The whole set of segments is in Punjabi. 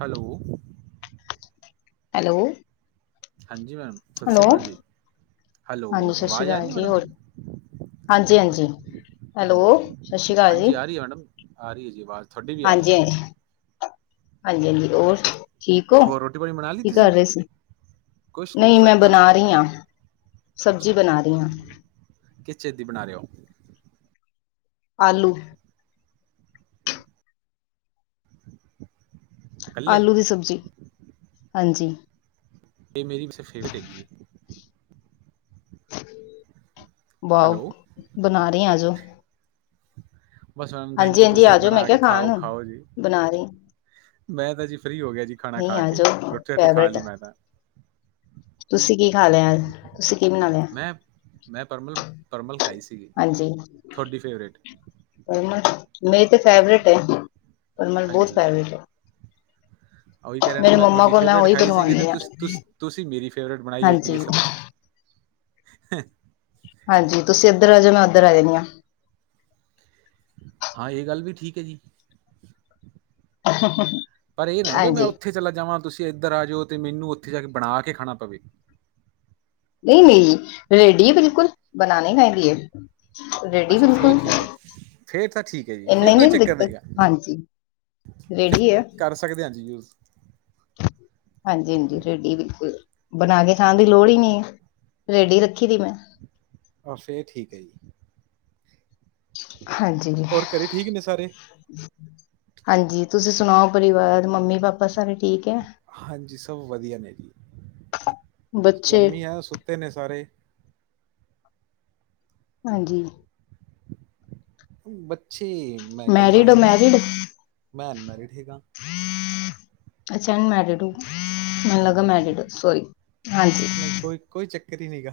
Hello, hello. ਹਾਂਜੀ ਮੈਡਮ, ਸਤਿ ਸ਼੍ਰੀ ਹੈਲੋ ਅਕਾਲ ਜੀ, ਹੈਲੋ ਹਾਂਜੀ ਸਤਿ ਸ਼੍ਰੀ ਆਵਾਜ਼ ਆ ਅਕਾਲ ਰਹੀ ਹੈ ਜੀ ਮੈਡਮ। ਹੋਰ ਹਾਂਜੀ- ਹਾਂਜੀ। ਹੈਲੋ ਹਾਂਜੀ, ਸਤਿ ਸ਼੍ਰੀ ਅਕਾਲ ਹਾਂਜੀ ਜੀ। ਆ ਰਹੀ ਹੈ ਮੈਡਮ। ਆ ਰਹੀ ਹੈ ਜੀ ਆਵਾਜ਼ ਤੁਹਾਡੀ ਵੀ ਆ ਰਹੀ ਹਾਂਜੀ- ਹੈ। ਜੀ। ਹਾਂਜੀ। ਹਾਂਜੀ- ਹਾਂਜੀ ਹੋਰ ਠੀਕ ਹੋ? ਹੋਰ ਰੋਟੀ ਪਾਣੀ ਬਣਾ ਲਈ ਕੀ ਕਰ ਤੁਸੀਂ? ਰਹੇ ਸੀ। ਕੁਛ ਨੀ ਬਸ ਨਹੀਂ ਮੈਂ ਬੈਠਾ। ਬਣਾ ਰਹੀ ਹਾਂ। ਸਬਜ਼ੀ ਅੱਛਾ, ਬਣਾ ਰਹੀ ਹਾਂ। ਕਿਸ ਚੀਜ ਦੀ ਬਣਾ ਰਹੇ ਹੋ। ਆਲੂ। [inaudible] ਕੱਲੇ ਆਲੂ ਦੀ ਸਬਜ਼ੀ, ਹਾਂਜੀ। ਇਹ ਮੇਰੀ ਵੀੇ ਫੇਵਰੇਟ ਹੈਗੀ ਹੈ। ਵਾਓ ਹੈਲੋ, ਬਣਾ ਰਹੀ ਆ। ਆ ਜਾਓ। ਬਸ ਮੈਡਮ ਥੈਂਕ ਹਾਂਜੀ ਯੂ, ਹਾਂਜੀ ਤੁਸੀਂ ਆ ਜਾਓ ਮੈਂ ਬਣਾ ਕੇ ਕਿਹਾ ਖਾਓ- ਖਾਣ ਖਾਓ ਜੀ। ਬਣਾ ਰਹੀ ਮੈਂ ਤਾਂ ਜੀ ਫਰੀ ਹੋ ਗਿਆ ਜੀ ਖਾਣਾ ਨਹੀਂ ਖਾ ਆ ਕੇ, ਜਾਓ ਰੋਟੀ- ਰੋਟੀ ਖਾ ਫੇਵਰੇਟ ਲਈ ਮੈਂ ਤਾਂ ਤੁਸੀਂ ਕੀ ਖਾ ਲਿਆ, ਤੁਸੀਂ ਕੀ ਬਣਾ ਲਿਆ ਮੈਂ ਮੈਂ ਪਰਮਲ, ਪਰਮਲ ਖਾਈ ਸੀਗੀ ਹਾਂਜੀ ਤੁਹਾਡੀ ਫੇਵਰਟ ਪਰਮਲ ਮੇਰੀ ਤੇ ਫੈਵਰੇਟ ਹੈ, ਪਰਮਲ ਬਹੁਤ ਹਾਂਜੀ। ਖਾਏ ਹੈ ਉਹੀ ਕਹਿ ਰਹੇ ਨੇ ਮੇਰੀ ਮੈਂ ਮੰਮਾ ਤੁਹਾਡੀ ਕੋਲ ਫੇਵਰਟ ਉਹੀ ਖਾਈ ਸੀਗੀ ਬਣਵਾਉਂਦੀ ਅਤੇ ਹਾਂ ਤੁਸੀਂ ਤੁਸੀਂ ਤੁਸੀਂ ਮੇਰੀ ਫੇਵਰਟ ਬਣਾਈ ਹੋਈ ਹਾਂਜੀ ਜੀ ਸਬਜ਼ੀ [unintelligible] ਹ [unintelligible] ਹਾਂਜੀ ਤੁਸੀਂ ਇੱਧਰ ਆ ਜਾਣਾ ਮੈਂ ਉੱਧਰ ਆ ਜਾਣਾ ਹਾਂ ਇਹ ਗੱਲ ਵੀ ਠੀਕ ਹੈ ਜੀ ਪਰ ਇਹ ਨਾ ਵੀ ਮੈਂ ਹਾਂਜੀ ਉੱਥੇ ਚਲਾ ਜਾਵਾਂ ਤੁਸੀਂ ਇੱਧਰ ਆ ਜਾਓ ਤੇ ਮੈਨੂੰ ਉੱਥੇ ਜਾ ਕੇ ਬਣਾ ਕੇ ਖਾਣਾ ਪਵੇ ਨਹੀਂ- ਨਹੀਂ ਰੇਡੀ ਹੈ ਬਿਲਕੁਲ, ਬਣਾਉਨੇ ਕਦੀਏ ਅੱਛਾ ਫਿਰ ਠੀਕ ਹੈ, ਫਿਰ ਤਾਂ ਠੀਕ ਹੈ ਜੀ ਫਿਰ ਕੋਈ ਚੱਕਰ ਨਹੀਂਗਾ, ਕਰ ਸਕਦੇ ਹਾਂ ਜੀ ਯੂਜ [inaudible] ਹਾਂਜੀ- ਹਾਂਜੀ ਰੇਡੀ ਬਿਲਕੁਲ, ਬਣਾ ਕੇ ਖਾਣ ਦੀ ਲੋੜ ਹੀ ਨਹੀਂ ਹੈ ਰੇਡੀ ਰੱਖੀ ਦੀ ਮੈਂ ਅੱਛਾ ਇਹ ਠੀਕ ਹੈ ਜੀ ਹਾਂਜੀ ਹੋਰ ਘਰੇ ਠੀਕ ਨੇ ਸਾਰੇ ਹਾਂਜੀ ਤੁਸੀਂ ਸੁਣਾਓ ਪਰਿਵਾਰ ਮੰਮੀ ਪਾਪਾ ਸਾਰੇ ਠੀਕ ਹੈ ਹਾਂਜੀ ਸਭ ਵਧੀਆ ਨੇ ਜੀ, ਬੱਚੇ ਗਰਮੀ ਹੈ ਸੁੱਤੇ ਨੇ ਸਾਰੇ ਹਾਂਜੀ ਬੱਚੇ ਮੈਂ ਇਕੱਲਾ ਮੈਰਿਡ ਹੋ ਹੈਗਾ ਜੀ, ਮੈਰਿਡ ਮੈਂ ਅਨਮੈਰਿਡ ਹੈਗਾ ਅੱਛਾ ਅਨਮੈਰਿਡ ਹੋ ਮੈਨੂੰ ਲਗਾ ਹਾਂਜੀ ਮੈਰਿਡ ਹੋ, ਸੋਰੀ, ਹਾਂਜੀ ਨਹੀਂ ਕੋਈ ਕੋਈ ਚੱਕਰ ਹੀ ਨਹੀਂਗਾ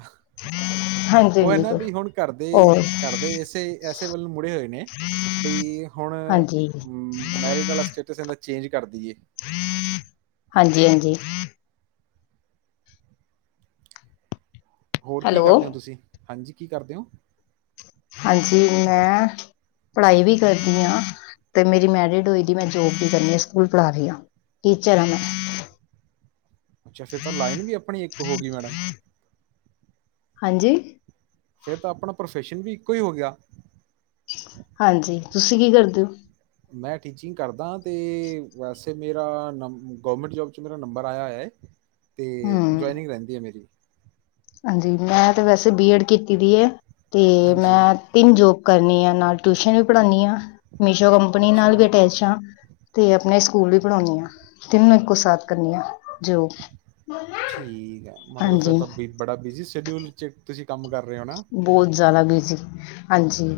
ਹਾਂਜੀ ਉਹ ਹੈ ਹਾਂਜੀ ਨਾ, ਵੀ ਹੁਣ ਘਰਦੇਏ ਔਰ ਘਰਦੇਏ ਇਸੇ ਐਸੇ ਵੱਲ ਮੁੜੇ ਹੋਏ ਨੇ। ਬਈ ਹੁਣ, ਹਾਂਜੀ ਮੈਰਿਡ ਵਾਲਾ ਸਟੇਟਸ ਏਦਾਂ ਚੇਂਜ ਕਰ ਦੇਈਏ। ਹਾਂਜੀ- ਹਾਂਜੀ। ਹੋਰ ਕੀ ਹੈਲੋ ਕਰਦੇ ਹੋ ਤੁਸੀਂ, ਹਾਂਜੀ ਕੀ ਕਰਦੇ ਹੋ? ਹਾਂਜੀ ਮੈਂ ਪੜ੍ਹਾਈ ਵੀ ਕਰਦੀ ਹਾਂ। ਤੇ ਮੇਰੀ ਮੈਰਿਡ ਹੋਈ ਦੀ ਮੈਂ ਜੋਬ ਵੀ ਕਰਦੀ ਆਂ, ਸਕੂਲ ਪੜਾ ਰਹੀ ਆ। ਟੀਚਰ ਐ ਮੈੰ ਅੱਛਾ ਫਿਰ ਤਾਂ ਲਾਈਨ ਵੀ ਆਪਣੀ ਇੱਕ ਹੋ ਗਈ ਮੈਡਮ ਹਾਂਜੀ ਫਿਰ ਤਾਂ ਆਪਣਾ ਪ੍ਰੋਫੈਸ਼ਨ ਵੀ ਇੱਕੋ ਹੀ ਹੋ ਗਿਆ ਹਾਂਜੀ, ਤੁਸੀਂ ਕੀ ਕਰਦੇ ਹੋ ਮੈਂ ਟੀਚਿੰਗ ਕਰਦਾਂ ਤੇ ਵੈਸੇ ਮੇਰਾ ਨ ਗੌਰਮੈਂਟ ਜੋਬ 'ਚ ਮੇਰਾ ਨੰਬਰ ਆਇਆ ਹੈ ਹੈ [unintelligible] ਤੇ ਹਮ ਜੁਆਇਨਿੰਗ ਰਹਿੰਦੀ ਹੈ ਮੇਰੀ ਹਾਂਜੀ ਮੈਂ ਤੇ ਵੈਸੇ ਬੀਐਡ ਕੀਤੀ ਦੀ ਹੈ, ਤੇ ਹਾਂਜੀ, ਮੈਂ ਤਿੰਨ ਜੋਬ ਕਰਨੀ ਆ ਨਾਲ ਟਿਊਸ਼ਨ ਵੀ ਪੜਾਉਂਦੀ ਹਾਂ, ਮੀਸ਼ੋ ਕੰਪਨੀ ਨਾਲ ਅੱਛਾ ਵੀ ਅਟੈਚ ਹਾਂ ਤੇ ਆਪਣੇ ਸਕੂਲ ਵੀ ਪੜ੍ਹਾਉਂਣੀ ਆਂ, ਤਿੰਨੋ ਇੱਕੋ ਸਾਥ ਕਰਨੀ ਆ ਜੋਬਸ, ਠੀਕ ਹੈ। ਮਤਲਬ ਫਿਰ ਹਾਂਜੀ ਤਾਂ ਬ ਬੜਾ ਬਿਜ਼ੀ ਸ਼ਡਿਊਲ 'ਚ ਤੁਸੀਂ ਕੰਮ ਕਰ ਰਹੇ ਹੋ ਨਾ? ਬਹੁਤ ਜ਼ਿਆਦਾ ਬਿਜ਼ੀ, ਹਾਂਜੀ।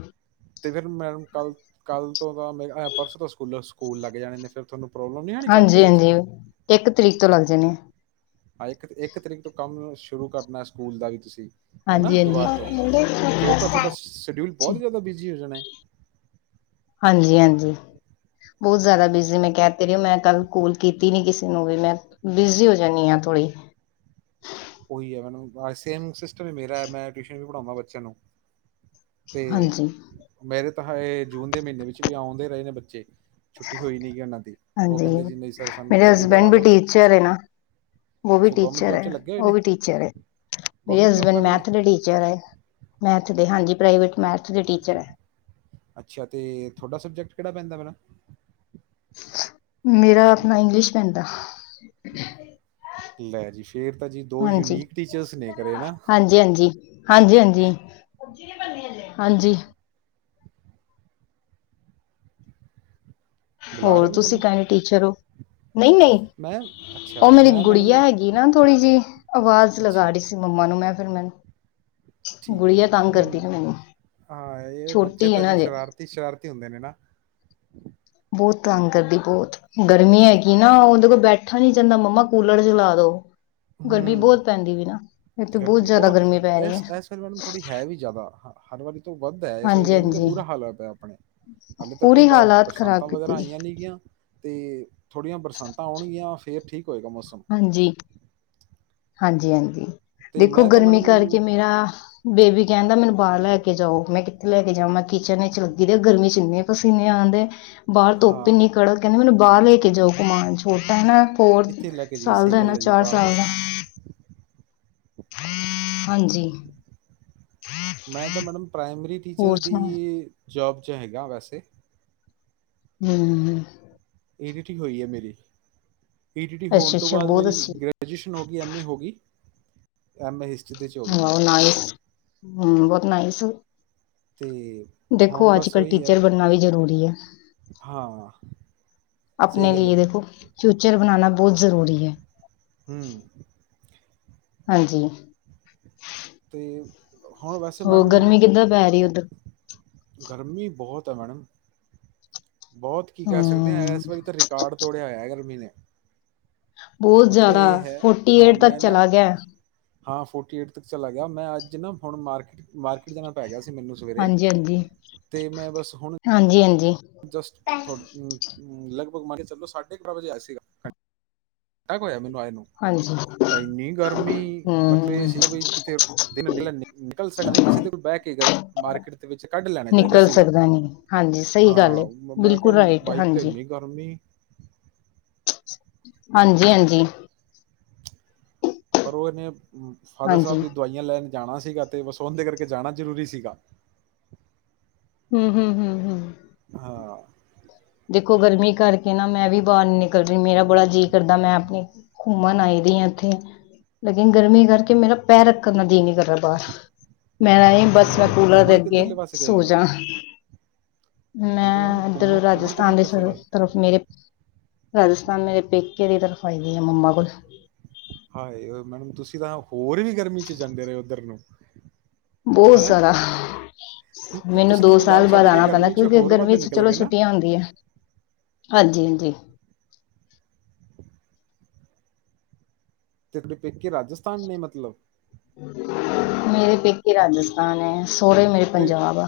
ਤੇ ਫਿਰ ਮੈਡਮ ਕੱਲ੍ਹ, ਕੱਲ੍ਹ ਤੋਂ ਤਾਂ ਮੇਰੇ ਪਰਸੋਂ ਤੋਂ ਸਕੂਲ, ਸਕੂਲ ਲੱਗ ਜਾਣੇ ਨੇ ਫਿਰ ਤੁਹਾਨੂੰ ਪ੍ਰੋਬਲਮ ਨੀ ਹੈ ਹਾਂਜੀ -ਹਾਂਜੀ, ਇੱਕ ਤਰੀਕ ਤੋਂ ਲੱਗ ਜਾਣੇ ਆ। ਹਾਂ, ਇੱਕ, ਇੱਕ ਤਰੀਕ ਤੋਂ ਕੰਮ ਸ਼ੁਰੂ ਕਰਨਾ ਸਕੂਲ ਦਾ ਵੀ ਤੁਸੀਂ ਹੈਨਾ ਹਾਂਜੀ ਹਾਂਜੀ ਦੁਬਾਰ ਤੋਂ, ਫਿਰ ਤਾਂ ਤੁਹਾਡਾ ਸ਼ਡਿਊਲ ਬਹੁਤ ਜ਼ਿਆਦਾ ਬਿਜ਼ੀ ਹੋ ਜਾਣਾਏ। ਹਾਂਜੀ ਹਾਂਜੀ। ਬਹੁਤ ਜ਼ਿਆਦਾ ਬਿਜ਼ੀ। ਮੈਂ ਕਹਿ ਤੇ ਰਹੀ ਹੋ ਮੈਂ ਕੱਲ ਕੋਲ ਕੀਤੀ ਨੀ ਕਿਸੇ ਨੂੰ ਵੀ ਮੈਂ। ਬਿਸ਼ੀ ਹੋ ਜਾਂਣੀ ਆ ਥੋੜ੍ਹੀ। ਉਹੀ ਹੈ ਮੈਨ ਸੇਮ ਸਿਸਟਮ ਹੀ ਮੇਰਾ ਐ ਮੈਂ ਟਿਊਸ਼ਨ ਵੀ ਪੜਾਉਂਦਾ ਬੱਚਿਆਂ ਨੂੰ। ਤੇ ਹਾਂਜੀ ਮੇਰੇ ਤਾਂ ਇਹ ਜੂਨ ਦੇ ਮਹੀਨੇ ਵਿੱਚ ਵੀ ਆਉਂਦੇ ਰਹੇ ਨੇ ਬੱਚੇ। ਛੁੱਟੀ ਹੋਈ ਨਹੀਂ ਗ ਉਹਨਾਂ ਦੀ ਉਹ ਹਾਂਜੀ ਕਹਿੰਦੇ ਜੀ ਨਹੀਂ ਸਰ ਸਾਨੂੰ ਮੇਰੇ ਤਿਆਰੀ ਕਰਵਾ ਹਸਬੈਂਡ ਵੀ ਦੋ। ਟੀਚਰ ਹੈ ਨਾ ਉਹ ਵੀ ਅੱਛਾ ਗੌਰਮੈਂਟ ਟੀਚਰ ਜੋਬ ਹੈ ਚ ਲੱਗੇ ਹੋਏ ਉਹ ਨੇ। ਵੀ ਮੇਰੇ ਗਵਰਨਮੈਂਟ ਜੌਬ ਹਸਬੈਂਡ ਕਰ ਰਹੇ ਨੇ ਮੈਥ ਦੇ ਟੀਚਰ ਹੈ। ਮੈਥ ਦੇ। ਹਾਂਜੀ ਪ੍ਰਾਈਵੇਟ ਮੈਥ ਦੇ ਟੀਚਰ ਹੈ। ਅੱਛਾ ਅਤੇ ਤੁਹਾਡਾ ਸਬਜੈਕਟ ਕਿਹੜਾ ਪੈਂਦਾ ਮੈਡਮ। ਮੇਰਾ ਆਪਣਾ ਇੰਗਲਿਸ਼ ਪੈਂਦਾ। ਲੈ ਜੀ ਫੇਰ ਤਾਂ ਜੀ ਦੋ ਹਾਂਜੀ ਯੂਨੀਕ ਟੀਚਰਸ ਨੇ ਘਰੇ ਹਨਾ। ਹਾਂਜੀ। ਹਾਂਜੀ ਹਾਂਜੀ ਹਾਂਜੀ। ਬੁਲਾ ਹੋਰ ਰਹੇ ਨੇ ਤੁਸੀਂ ਤੁਹਾਨੂੰ ਕਹਿਣੇ ਟੀਚਰ ਹੋ ਨਹੀਂ ਨਹੀਂ। ਮੈਂ ਉਹ ਅੱਛਾ ਮੇਰੀ ਮੈਂ ਗੁੜੀਆ ਮੈਡਮ ਹੈਗੀ ਨਾ ਥੋੜੀ ਜਿਹੀ ਆਵਾਜ਼ ਲਗਾ ਅੱਛਾ ਰਹੀ ਸੀ। ਮੰਮਾ ਨੂੰ ਮੈਂ ਫਿਰ ਮੈਨੂੰ। ਠੀਕ ਗੁੜੀਆ ਹੈ। ਤੰਗ ਕਰਦੀ ਨਹ ਨਾ ਮੈਨੂੰ ਹਾਂ ਇਹ ਬੱਚੇ ਛੋਟੀ ਹੈ ਤਾਂ ਨਾ ਜੀ ਹਜੇ ਸ਼ਰਾਰਤੀ ਸ਼ਰਾਰਤੀ ਹੁੰਦੇ ਨੇ ਨਾ। ਬਹੁਤ ਤੰਗ ਕਰਦੀ ਹ ਬਹੁਤ। ਗਰਮੀ ਹੈਗੀ ਨਾ ਉਹਦੇ ਕੋਲ ਬੈਠਾ ਨੀ ਜਾਂਦਾ ਮੰਮਾ ਕੂਲਰ ਚਲਾ ਦੋ। ਗਰਮੀ ਬਹੁਤ ਪੈਂਦੀ ਵੀ ਨਾ ਇੱਥੇ ਹਮਅਅ ਗਰਮੀ ਜ਼ਿਆਦਾ ਬਹੁਤ ਇ ਗਰਮੀ ਪੈ ਰਹੀ ਹੈ ਇਸ ਇਸ ਵਾਰੀ ਮੈਮ ਥੋੜ੍ਹੀ ਹੈ ਵੀ ਜ਼ਿਆਦਾ ਹਾਂ। ਹਰ ਵਾਰੀ ਤੋਂ ਵੱਧ ਹੈ। ਇਸ ਵਾਰੀ ਹਾਂਜੀ ਗਰਮੀ ਦਾ ਹਾਂਜੀ ਬੁਰਾ ਹਾਲ ਹੋ ਪਿਆ ਆਪਣੇ। ਹਾਲੇ ਤਕ ਕੋਈ ਪੂਰੀ ਬਾਰਸ਼ ਹਾਲਾਤ ਬਰਸਾਂਤਾਂ ਖ਼ਰਾਬ ਵਗੈਰਾ ਕੀਤੀ ਆਈਆਂ ਨਹੀ ਗੀਆਂ। ਤੇ ਥੋੜੀਆਂ ਬਰਸਾਤਾਂ ਆਉਣਗੀਆਂ ਫਿਰ ਠੀਕ ਹੋਏਗਾ ਮੌਸਮ। ਹਾਂਜੀ। ਹਾਂਜੀ ਹਾਂਜੀ ਤੇ ਦੇਖੋ ਮੈਂ ਤਾਂ ਗਰਮੀ ਮੈਡਮ ਕਰਕੇ ਮੇਰਾ। ਬੇਬੀ ਕਹਿੰਦਾ ਮੈਨੂੰ ਬਾਹਰ ਲੈ ਕੇ ਜਾਓ ਮੈਂ ਕਿੱਥੇ ਲੈ ਕੇ ਜਾਓ ਮੈਂ ਕਿਚਨ ਚ ਲੱਗੀ ਰ ਗਰਮੀ ਚ ਇੰਨੇ। ਪਸੀਨੇ ਆਉਂਦੇ ਬਾਹਰ ਹਾਂ ਧੁੱਪੀਨੀ ਕੜਕ ਕਹਿੰਦੇ ਮੈਨੂੰ ਬਾਹਰ ਲੈ ਕੇ ਜਾਓ ਕਮਾਨ ਛੋਟਾ ਹਨਾ। ਹੋਰ ਕਿੱਥੇ ਲੈ ਕੇ ਜੀ ਸਾਲ ਦਾ ਸਹੀ ਹੈ ਨਾ ਗੱਲ ਜੀ ਚਾਰ ਸਾਲ ਬਾਹਰ ਦਾ। ਹਾਂਜੀ। ਮੈਂ ਤਾਂ ਮੈਡਮ ਪ੍ਰਾਇਮਰੀ ਹੋਰ ਟੀਚਰਸ ਦੀ ਸੁਣਾਓ ਜੋੌਬ ਜੋ ਹੈਗਾ ਵੈਸੇ। ਹਮ ਹਮ। ਈ ਡ ਟੀ ਹੋਈ ਹੈ ਮੇਰੀ ਈ ਡ ਟੀ ਹੋਣ ਅੱਛਾ ਤੋਂ ਅੱਛਾ ਬਾਅਦ ਬਹੁਤ ਮੇਰੀ ਅੱਛੀ ਗ੍ਰਿ ਪਜੀਸ਼ਨ ਹੋਗੀ ਅਮੇ ਗੀ। [unintelligible] ਐਮ ਏ ਹਿਸਟਰੀ ਦੇ [unintelligible] ਬ ਨਾਈਸ ਹ ਬਹੁਤ ਨਾਈਸ। [unintelligible] ਤੇ ਹੈ। ਦੇਖੋ ਹੁਣ ਅੱਜ ਕਲ੍ਹ ਟੀਚਰ ਬਣਨਾ ਵੀ ਜ਼ਰੂਰੀ ਹੈ। ਹਾਂਆਾਾਾਾਾਾਾਾ। ਆਪਣੇ ਲਈ ਦੇਖੋ ਫਿਊਚਰ ਬਣਾਣਾ ਬਹੁਤ ਜ਼ਰੂਰੀ ਹੈ। ਹਮਮਮ। ਹਾਂਜੀ। ਤੇ ਹੁਣ ਵੈਸੇ ਹੋਰ ਮੈਡਮ ਗਰਮੀ ਕਿੱਦਾਂ ਪੈ ਰਹੀ ਉੱਧਰ ਗਰਮੀ ਬਹੁਤ ਹੈ ਮੈਡਮ। ਬਹੁਤ ਕੀ ਕਹਿ ਸਕਦੇ ਹਾਂ ਹਮ ਇਸ ਵਾਰੀ ਤਾਂ ਰਿਕਾਰਡ ਤੋੜਿਆ ਹੋਇਆ ਗਰਮੀ ਨੇ। ਬਹੁਤ ਮਤਲਬ ਜ਼ਿਆਦਾ ਇਹ ਹੈ ਫੋਰਟੀ ਹਾਂ ਏਟ ਤੱਕ ਮੈਂ ਨਾ। ਚਲਾ ਗਿਆ ਹਾਂ ਫੋਰਟੀ ਏਟ ਤੱਕ ਚਲਾ ਗਿਆ ਮੈਂ ਅੱਜ ਨਾ ਹੁਣ ਮਾਰਕੀਟ ਮਾਰਕੀ। ਜਾਣਾ ਪੈ ਗਿਆ ਸੀ ਮੈਨੂੰ ਸਵੇਰੇ। ਹਾਂਜੀ ਹਾਂਜੀ ਤੇ ਮੈਂ ਬਸ ਹੁਣ ਹਾਂਜੀ ਹਾਂਜੀ ਜਸਟ ਤੁ ਹਮ, ਲਗ-ਭਗ ਮੰਨ ਕੇ ਚਲੋ, ਸਾਢੇ ਬਾਰਾਂ ਵਜੇ ਆਇਆ ਸੀਗਾ। ਏ ਕੀ ਹੋਇਆ ਮੈਨੂੰ ਆਏ, ਨੂੰ ਹਾਂਜੀ ਇੰਨੀ ਗਰਮੀ, ਮਤਲਬ ਇਹ ਹਮ ਸੀ ਨਾ ਬ ਕਿਥੇ ਦਿਨ, ਨ ਨਿਕਲ ਸਕਦੇ, ਕਿਸੇ ਦਿਨ ਬਹਿ ਕੇ ਮਾਰਕੀਟ ਤੇ ਵਿੱਚ, ਕੱਢ ਲੈਣਾ ਚਾਹੀਦਾ ਨਿਕਲ ਸੀਗਾ। ਸਕਦਾ ਨਹੀਂ ਹਾਂਜੀ ਸਹੀ ਗੱਲ ਹੈ ਹਾਂ ਮੈਂ ਕਿਹਾ ਬਿਲਕੁਲ ਰਾਈਟ ਬਾਈਕ ਤੇ ਹਾਂਜੀ ਇਨੀ ਗਰਮੀ, ਹਾਂਜੀ- ਹਾਂਜੀ ਪਰ ਉਹਨੇ, ਫਾਦਰ ਸਾਹਿਬ ਹਾਂਜੀ ਦੀ ਦਵਾਈਆਂ ਲੈਣ ਜਾਣਾ ਸੀਗਾ, ਤੇ ਵਸਾਤੇ ਕਰਕੇ ਜਾਣਾ ਜ਼ਰੂਰੀ ਸੀਗਾ। ਹਮ, ਹਮ, ਹਮ, ਹਮ। ਹਾਂ ਦੇਖੋ, ਗਰਮੀ ਕਰਕੇ ਨਾ ਮੈਂ ਵੀ ਬਾਹਰ ਨੀ ਨਿਕਲ ਰਹੀ, ਮੇਰਾ ਬੜਾ ਜੀਅ ਕਰਦਾ ਮੈਂ, ਆਪਣੀ ਘੁੰਮਣ ਆਈ ਦੀ, ਆ ਇੱਥੇ ਲੇਕਿਨ, ਗਰਮੀ ਕਰਕੇ ਮੇਰਾ ਪੈਰ ਰੱਖਣ ਦਾ ਜੀਅ, ਨੀ ਕਰ ਮੈਂ ਆਈ ਆ, ਬੱਸ ਘੁੰਮਣ ਕੂਲਰ ਦੇ ਘੁੰਮਣ ਅੱਗੇ ਕਿੱਧਰਲੇ ਪਾਸੇ ਗਏ ਸੌ ਹੋਏ ਹੋ ਜਾਾ ਹਾਂਜੀ ਮੈਡਮ ਮੈਂ ਇੱਧਰ, ਘੁੰਮ ਘੁੰਮਣ ਰਾਜਸਥ ਕਿੱਧਰ ਕਸੇ ਗਏ ਹੋ? ਤਰਫ ਮੇਰੇ, ਰਾਜਸਥਾਨ ਮੇਰੇ ਪੇਕੇ ਨੇ, ਤਰਫ ਆਈ ਆ ਮੰਮਾ ਕੋਲ ਹਾਏ, ਮੈਡਮ ਤੁਸੀਂ ਤਾਂ ਹੋਰ ਵੀ ਗਰਮੀ ਚ, ਜਾਂਦੇ ਰਹੇ ਉੱਧਰ ਨੂੰ? ਬਹੁਤ, ਹਨਾ ਜ਼ਦਾ ਮੈਨੂੰ ਤੁਸੀਂ ਤਾਂ ਦੋ ਪੰਜਾਬ ਸਾਲ ਬਾਅਦ, ਛੱਡ ਕੇ ਆਉਣਾ ਪੈਂਦਾ ਗਰਮੀ 'ਚ ਕਿਉਂਕਿ, ਹੋਰ ਵੱਧ ਗਰਮੀ ਚ ਨਿਕਲ ਚਲੋ ਗਏ ਨਾ ਛੁੱਟੀਆਂ ਹੁੰਦੀਆ ਹਾਂਜੀ- ਹਾਂਜੀ ਤੇ ਪੈਕੇ, ਰਾਜਸਥਾਨ ਨੇ ਮਤਲਬ ਮੇਰੇ ਪੇਕੇ, ਰਾਜਸਥਾਨ ਹੈ, ਸੋਹੁਰੇ ਮੇਰੇ, ਤੇ ਪੰਜਾਬ ਆ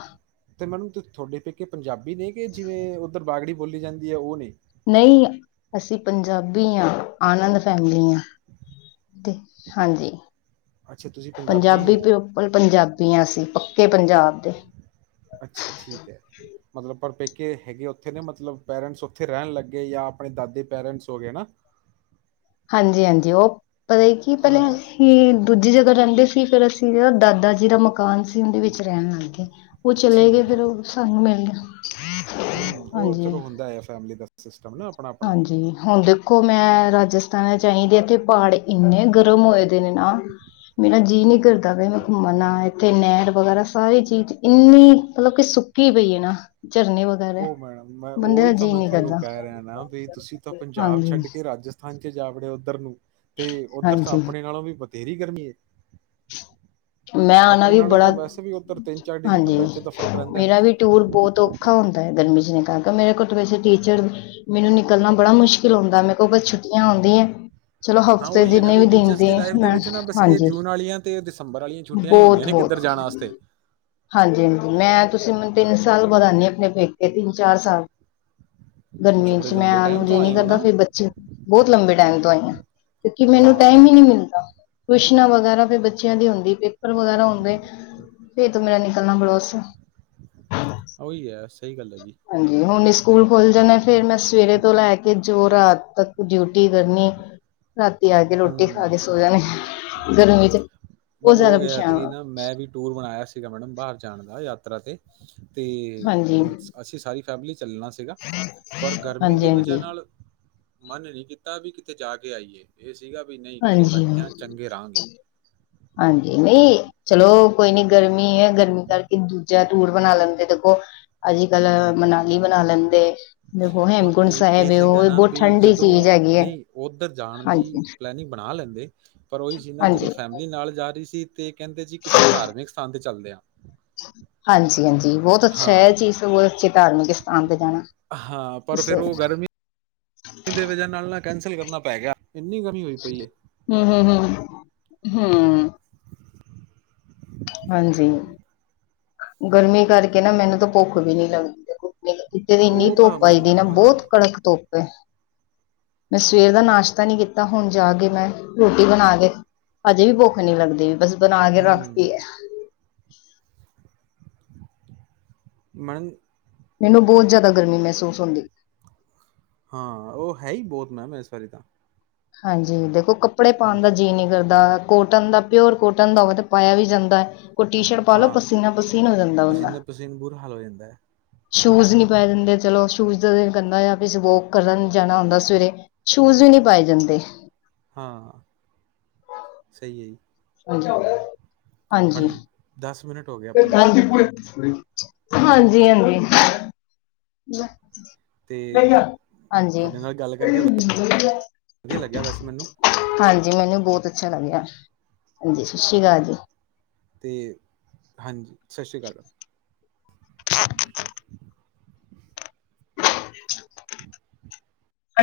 ਤੇ ਮੈਨੂੰ ਤੁਹਾਡੇ ਪੇਕੇ, ਪੰਜਾਬੀ ਨੇ ਕਿ, ਜਿਵੇਂ ਉੱਧਰ ਬਾਗੜੀ ਬੋਲੀ, ਜਾਂਦੀ ਹੈ ਉਹ ਨੇ ਨਹੀਂ, ਅਸੀਂ ਪੰਜਾਬੀ ਹਾਂ, ਆਨੰਦ ਫੈਮਲੀ ਹਾ। ਤੇ, ਹਾਂਜੀ। ਅੱਛਾ ਤੁਸੀਂ ਪੰਜਾਬੀ, ਹੋ ਦੇ ਉਪਰ ਪੰਜਾਬੀੀ ਆਂ ਅਸੀ ਪੱਕੇ ਪੰਜਾਬ ਦੇ? ਅੱਛਾ, ਠੀਕ ਐ ਮਤਲਬ, ਪਰਪੇਕੇ ਹੈਗੇ, ਉੱਥੇ ਨੇ ਮਤਲਬ ਪੇਰੈਂਟਸ ਉੱਥੇ ਰਹਿਣ ਲੱਗੇ, ਜਾਂ ਆਪਣੇ ਦਾਦੇ ਪੇਰੈਂਟਸ ਹੋ ਗਏ। ਹਾਂਜੀ- ਹਾਂਜੀ ਉਹ ਪਤਾ ਹੀ ਕੀ ਪਹਿਲੇ, ਹਾਂ ਅਸੀਂ ਦੂਜੀ ਜਗ੍ਹਾ ਰਹਿੰਦੇ ਸੀ। ਫਿਰ ਅਸੀਂ ਨਾ ਦਾਦਾ ਜੀ ਦਾ ਮੁ ਕਾਨ ਸਿੰਘ, ਦੇ ਵਿੱਚ ਰਹਿਣ ਲੱਗ ਗਏ। ਕੁਛ ਲੈ ਗਏ, ਠੀਕ ਫੇਿਰ ਹੈ ਉਹ ਸਾਨੂੰ ਮਿਲਣ ਗੇ ਦਇਆ ਫਰਮ ਦੀ ਸਿਸਟਮ ਨਾ ਆਪਣਾ-ਆਪਣਾ। ਹਾਂਜੀ, ਹੁਣ ਦੇ। ਦੇਖੋ, ਮੈਂ ਰਾਜਸਥਾਨ ਚ ਆਹੀਦੀ, ਇੱਥੇ ਪਹਾੜ ਇੰਨੇ ਗਰਮ ਹੋਏ ਦੇ ਨੇ, ਨਾ ਮੇਰਾ ਜੀਅ, ਨਈ ਕਰਦਾ ਮੈਂ ਘੁੰਮਣਾ, ਇੱਥੇ ਨਹਿਰ ਵਗੈਰਾ ਸਾਰੀ ਚੀਜ਼, ਇੰਨੀ ਮਤਲਬ ਕਿ ਕੀ, ਬਈਏ ਨਾ ਝਰਨੇ ਵਗੈਰਾ ਉਹ ਮੈਡਮ, ਮੈਂ ਬੰਦੇ ਦਾ ਉਹੀ ਤਾਂ ਜੀਅ ਮੈਂ, ਨੀ ਤੁਹਾਨੂੰ ਕਰਦਾ ਕਹਿ ਕਹਿ ਰਿਹਾ ਨਾ ਬ ਤੁਸੀਂ, ਤਾਂ ਪੰਜਾਬ ਛੱਡ ਕੇ ਹਾਂਜੀ-ਹਾਂਜੀ ਰਾਜਸਥਾਨ ਚ, ਜਾ ਬੜੇ ਉੱਧਰ ਨੂੰ ਤੇ ਉੱਧਰ ਤਾਂ, ਆਪਣੇ ਨਾਲੋਂ ਵੀ ਬਥੇਰੀ, ਗਰਮੀ ਮੈਂ ਆਣਾ ਆਪਣੇ ਵੀ ਨਾਲੋਂ ਤਾਂ, ਬੜਾ ਵੈਸੇ ਵੀ ਉੱਧਰ ਤਿੰਨ- ਚਾਰ ਡਿਗਰੀ ਹਾਂਜੀ ਟੈਂਪਰੇਚਰ, ਦਾ ਫ਼ਰਕ ਰਹਿੰਦਾ ਹੈ ਮੇਰਾ ਵੀ ਟੂਰ ਬਹੁਤ ਔਖਾ ਹੁੰਦਾ, ਗਰਮੀ ਚ ਨੇ ਕਾਰਕੇ ਮੇਰੇ ਕੋਲ ਤਾਂ, ਵੈਸੇ ਟੀਚਰ ਮੈਨੂੰ, ਨਿਕਲਣਾ, ਬੜਾ ਮੁਸ਼ਕਿਲ ਆਉਂਦਾ, ਮੈਂ ਕੋਲ ਛੁੱ? ਮੈਂ ਆਉਂਦੀ ਆਂ, ਚਲੋ ਹਾਂ ਹਫ਼ਤੇ ਉਹੀ ਹੈ ਨਾ ਜਿੰਨੇ ਵੀ ਦਿਨ ਟੀਚਰਸ ਦੀ, ਲਾਈਫ ਦੇ ਮੈਂ ਵਿੱਚ ਨਾ ਬਸ ਇਹ ਹਾਂਜੀ। ਜੂਨ ਵਾਲੀਆਂ ਤੇ ਦਸੰਬਰ, ਵਾਲੀਆਂਆ ਛੁਟੀਆਂ ਹੀ ਹੁੰਦੀਆਂ ਬਹੁਤ ਨੇ ਬਹੁਤ ਕਿੱਧਰ ਜਾਣ ਵਾਸਤੇ। ਹਾਂਜੀ- ਹਾਂਜੀ ਮੈਂ ਤੁਸੀਂ ਮ ਤਿੰਨ ਸਾਲ, ਬਾਅਦ ਆਨੀ ਆ ਆਪਣੇ ਪੇਕੇ ਤਿੰਨ ਚਾਰ, ਸਾਲ। ਅੱਛਾ ਗਰਮੀ ਬੜੇ ਚ ਮੈਂ ਲੰਬੇ ਆਹਨ ਟਾਈਮ ਤੋਂ ਵਾਲੀ ਨਹੀਂੀ, ਆਏ ਹੋ ਕਰਦਾ ਨਾ। ਫੇਿਰ ਬੱਚੇ, ਬਹੁਤ ਲੰਬੇ ਟਾਈਮ ਤੋਂ ਆਈ ਹਾਂ। ਕਿਉਂਕਿ, ਮੈਨੂੰ ਟਾਈਮ ਹੀ ਨੀ ਹਾਂ ਮਿਲਦਾ, ਟਿ- ਊਸ਼ਨਾਂ ਵਗੈਰਾ ਵੀ ਬੱਚੇ ਦੀ ਹੁੰਦੀ ਪੇਪਰ ਵਗੈਰਾ ਹੁੰਦੇ ਫਰ ਤ ਮੇਰਾ ਨਿਕਲਣਾ ਪਲੋਸ ਉਹੀ ਹੈ, ਸਹੀ ਗੱਲ ਹੈ ਜੀ। ਹਾਂਜੀ, ਹੁਣ ਸਕੂਲ ਖੁੱਲ ਜਾਣੇ, ਫਿਰ ਮੈਂ ਸਵੇਰੇ ਤੋਂ ਲੈ ਕੇ ਜੋ ਰਾਤ ਤੱਕ, ਡਿਊਟੀ ਕਰਨੀ। ਰਾਤੀ ਆ ਕੇ, ਰੋਟੀ ਖਾ ਹਮ ਕੇ, ਸੋ ਜਾਣੇ ਗਰਮੀ ਚ ਬ ਬਹੁਤ ਜ਼ਿਆਦਾ ਉਹ ਪਰੇਸ਼ਾਨ ਇਹਤਕੀ ਹਾਂ ਨਾ ਮੈਂ ਵੀ ਟੂਰ ਬਣਾਇਆ ਸੀਗਾ ਮੈਡਮ ਬਾਹਰ ਜਾਣ ਦਾ ਯਾਤਰਾ ਤੇ ਤੇ ਹਾਂਜੀ ਅਸੀਂ ਸਾਰੀ ਫੈਮਿਲੀ ਚੱਲਣਾ ਸੀ। ਸੀਗਾ ਪਰ ਗਰਮੀ ਹਾਂਜੀ ਦੀ ਵਜ੍ਹਾ ਹਾਂਜੀ ਨਾਲ ਮਨ ਨਹੀਂ ਕੀਤਾ ਵੀ ਕਿਥੇ ਜਾ ਕੇ ਆਈਏ। ਇਹ ਸੀਗਾ ਵੀ ਨਹੀਂ ਘਰਰੇ ਹਾਂਜੀ ਬੈਠੇ ਹ ਚੰਗੇ ਰਹਾਂਗੇ। ਹਾਂਜੀ ਨਹੀਂ ਚਲੋ ਕੋਈ ਨੀ ਗਰਮੀ ਹੈ ਗਰਮੀ ਕਰਕੇ ਦੂ ਜਾਂ ਦੂਰ ਬਣਾ ਲੈਂਦੇ ਦੇਖੋ ਅੱਜ ਕੱਲ ਮਨਾਲੀ ਬਣਾ ਲੈਂਦੇ। ਦੇਖੋ ਉਹ ਹੇਮਕੁੰਟ ਇਹ ਸਾਹਿਬ ਇਹ ਹੈ ਉਹ ਸੀਗਾ ਨਾ ਬਹੁਤ ਵੀ ਠੰਡੀ ਜਦੋਂ ਚੀਜ਼ ਹੈਗੀ ਹੈ ਨਹੀਂ ਉਧਰ ਜਾਣ ਦੀ ਹਾਂਜੀ ਪਲੈਨਿੰਗ ਬਣਾ ਲੈਂਦੇ ਪਰ ਉਹੀ ਚੀਜ਼ ਨਾ ਜਦੋਂ ਹਾਂਜੀ ਫੈਮਿਲੀ ਨਾਲ ਜਾ ਰਹੀ ਸੀ ਤੇ ਕਹਿੰਦੇ ਜੀ ਕਿਸੇ ਧਾਰਮਿਕ ਸਥਾਨ ਤੇ ਚੱਲਦੇ ਆ। ਹਾਂਜੀ- ਹਾਂਜੀ ਬਹੁਤ ਅੱਛਾ ਹੈ ਹਾਂ ਇਹ ਚੀਜ਼ ਤੇ ਬਹੁਤ ਅੱਛੇ ਧਾਰਮਿਕ ਸਥਾਨ ਤੇ ਜਾਣਾ ਇਸ ਇਹਦੇ ਵਜਾ ਨਾਲ ਕੈਂਸਲ ਕਰਨਾ ਪੈ ਗਿਆ ਇੰਨੀ ਗਰ ਹੂੰ- ਹੂੰ- ਹੂੰ -ਹੂੰ [inaudible] ਹਾਂਜੀ ਗਰਮੀ ਕਰਕੇ ਨਾ ਮੈਨੂੰ ਤਾਂ ਭੁੱਖ ਵੀ ਨੀ ਲੱਗ ਦੀ ਦੇਖ ਕਿਤੇੇ ਦੀ ਇੰਨੀ ਉਹ ਤਾਂ ਧੁੱਪ ਮਨ ਆਈ ਦੀ ਨਾ ਹਾਂ ਬਹੁਤ ਕੜਕ ਧੁੱਪ ਏ। ਮੈਂ ਸਵੇਰ ਦਾ ਨਾਸ਼ਤਾ ਨੀ ਕੀਤਾ ਹੁਣ ਜਾ ਕੇ ਮੈਂ ਰੋਟੀ ਬਣਾ ਕੇ ਹਜੇ ਵੀ ਭੁੱਖ ਨੀ ਲੱਗਦੀ ਵੀ ਬਸ ਬਣਾ ਕੇ ਰੱਖ ਹਮ ਮੈਡਮ ਮੈਨੂੰ ਬਹੁਤ ਜ਼ਿਆਦਾ ਗਰਮੀ ਮਹਿਸੂਸ ਹੁੰਦੀ। ਹਾਂ ਉਹ ਹੈ ਹੀ ਬਹੁਤ ਮੈਮ ਇਸ ਵਾਰੀ ਤਾਂ ਹਾਂਜੀ ਦੇਖੋ ਕੱਪੜੇ ਪਾਉਣ ਦਾ ਹਾਂਜੀ ਜੀਅ ਨਹੀਂ ਕਰਦਾ ਕੋਟਨ ਦਾ ਪਿਓਰ ਕੋਟਨ ਦਾ ਉਹਵੇ ਤੇ ਪਾਇਆ ਵੀ ਜਾਂਦਾ। ਕੋਈ ਟੀ ਸ਼ਰਟ ਪਾ ਲੋ ਹਾਂ ਪਸੀਨਾ ਪਸੀਨ ਹੋ ਜਾਂਦਾ ਬੰਦਾ ਪਸੀਨੇ ਪਸੀਨ ਬੁਰਾ ਹਾਲ ਹੋ ਜਾਂਦਾ ਹੈ ਸ਼ੂਜ ਨਹੀਂ ਪੈਂਣ ਦਿੰਦੇ ਚਲੋ ਸ਼ੂਜ ਦਾ ਦਿਨ ਦਾ ਵੋਕ ਕਰਨ ਜਾਣਾ ਹੁੰਦਾ ਸਵੇਰੇ ਸ਼ੂਜ਼ ਵੀ ਨਹੀਂ ਪਾਏ ਜਾਂਦੇ। ਹਾਂ ਸਹੀ ਹੈ ਜੀ। ਹਾਂਜੀ- ਹਾਂਜੀ [inaudible] ਮੈਡਮ ਦਸ ਮਿੰਟ ਹੋ ਗਏ ਆਪਣੇ ਹਾਂਜੀ- ਹਾਂਜੀ ਹਾਂਜੀ ਤੇ [inaudible] ਤੁਹਾਡੇ ਨਾਲ ਗੱਲ ਕਰਕੇ ਵਧੀਆ ਲੱਗਿਆ ਵੈਸੇ ਮੈਨੂੰ [inaudible] ਹਾਂਜੀ ਮੈਨੂੰ ਬਹੁਤ ਅੱਛਾ ਲੱਗਿਆ। ਹਾਂਜੀ ਸਤਿ ਸ਼੍ਰੀ ਅਕਾਲ ਜੀ। ਤੇ ਹਾਂਜੀ ਸਤਿ ਸ਼੍ਰੀ ਅਕਾਲ। [inaudible] [inaudible]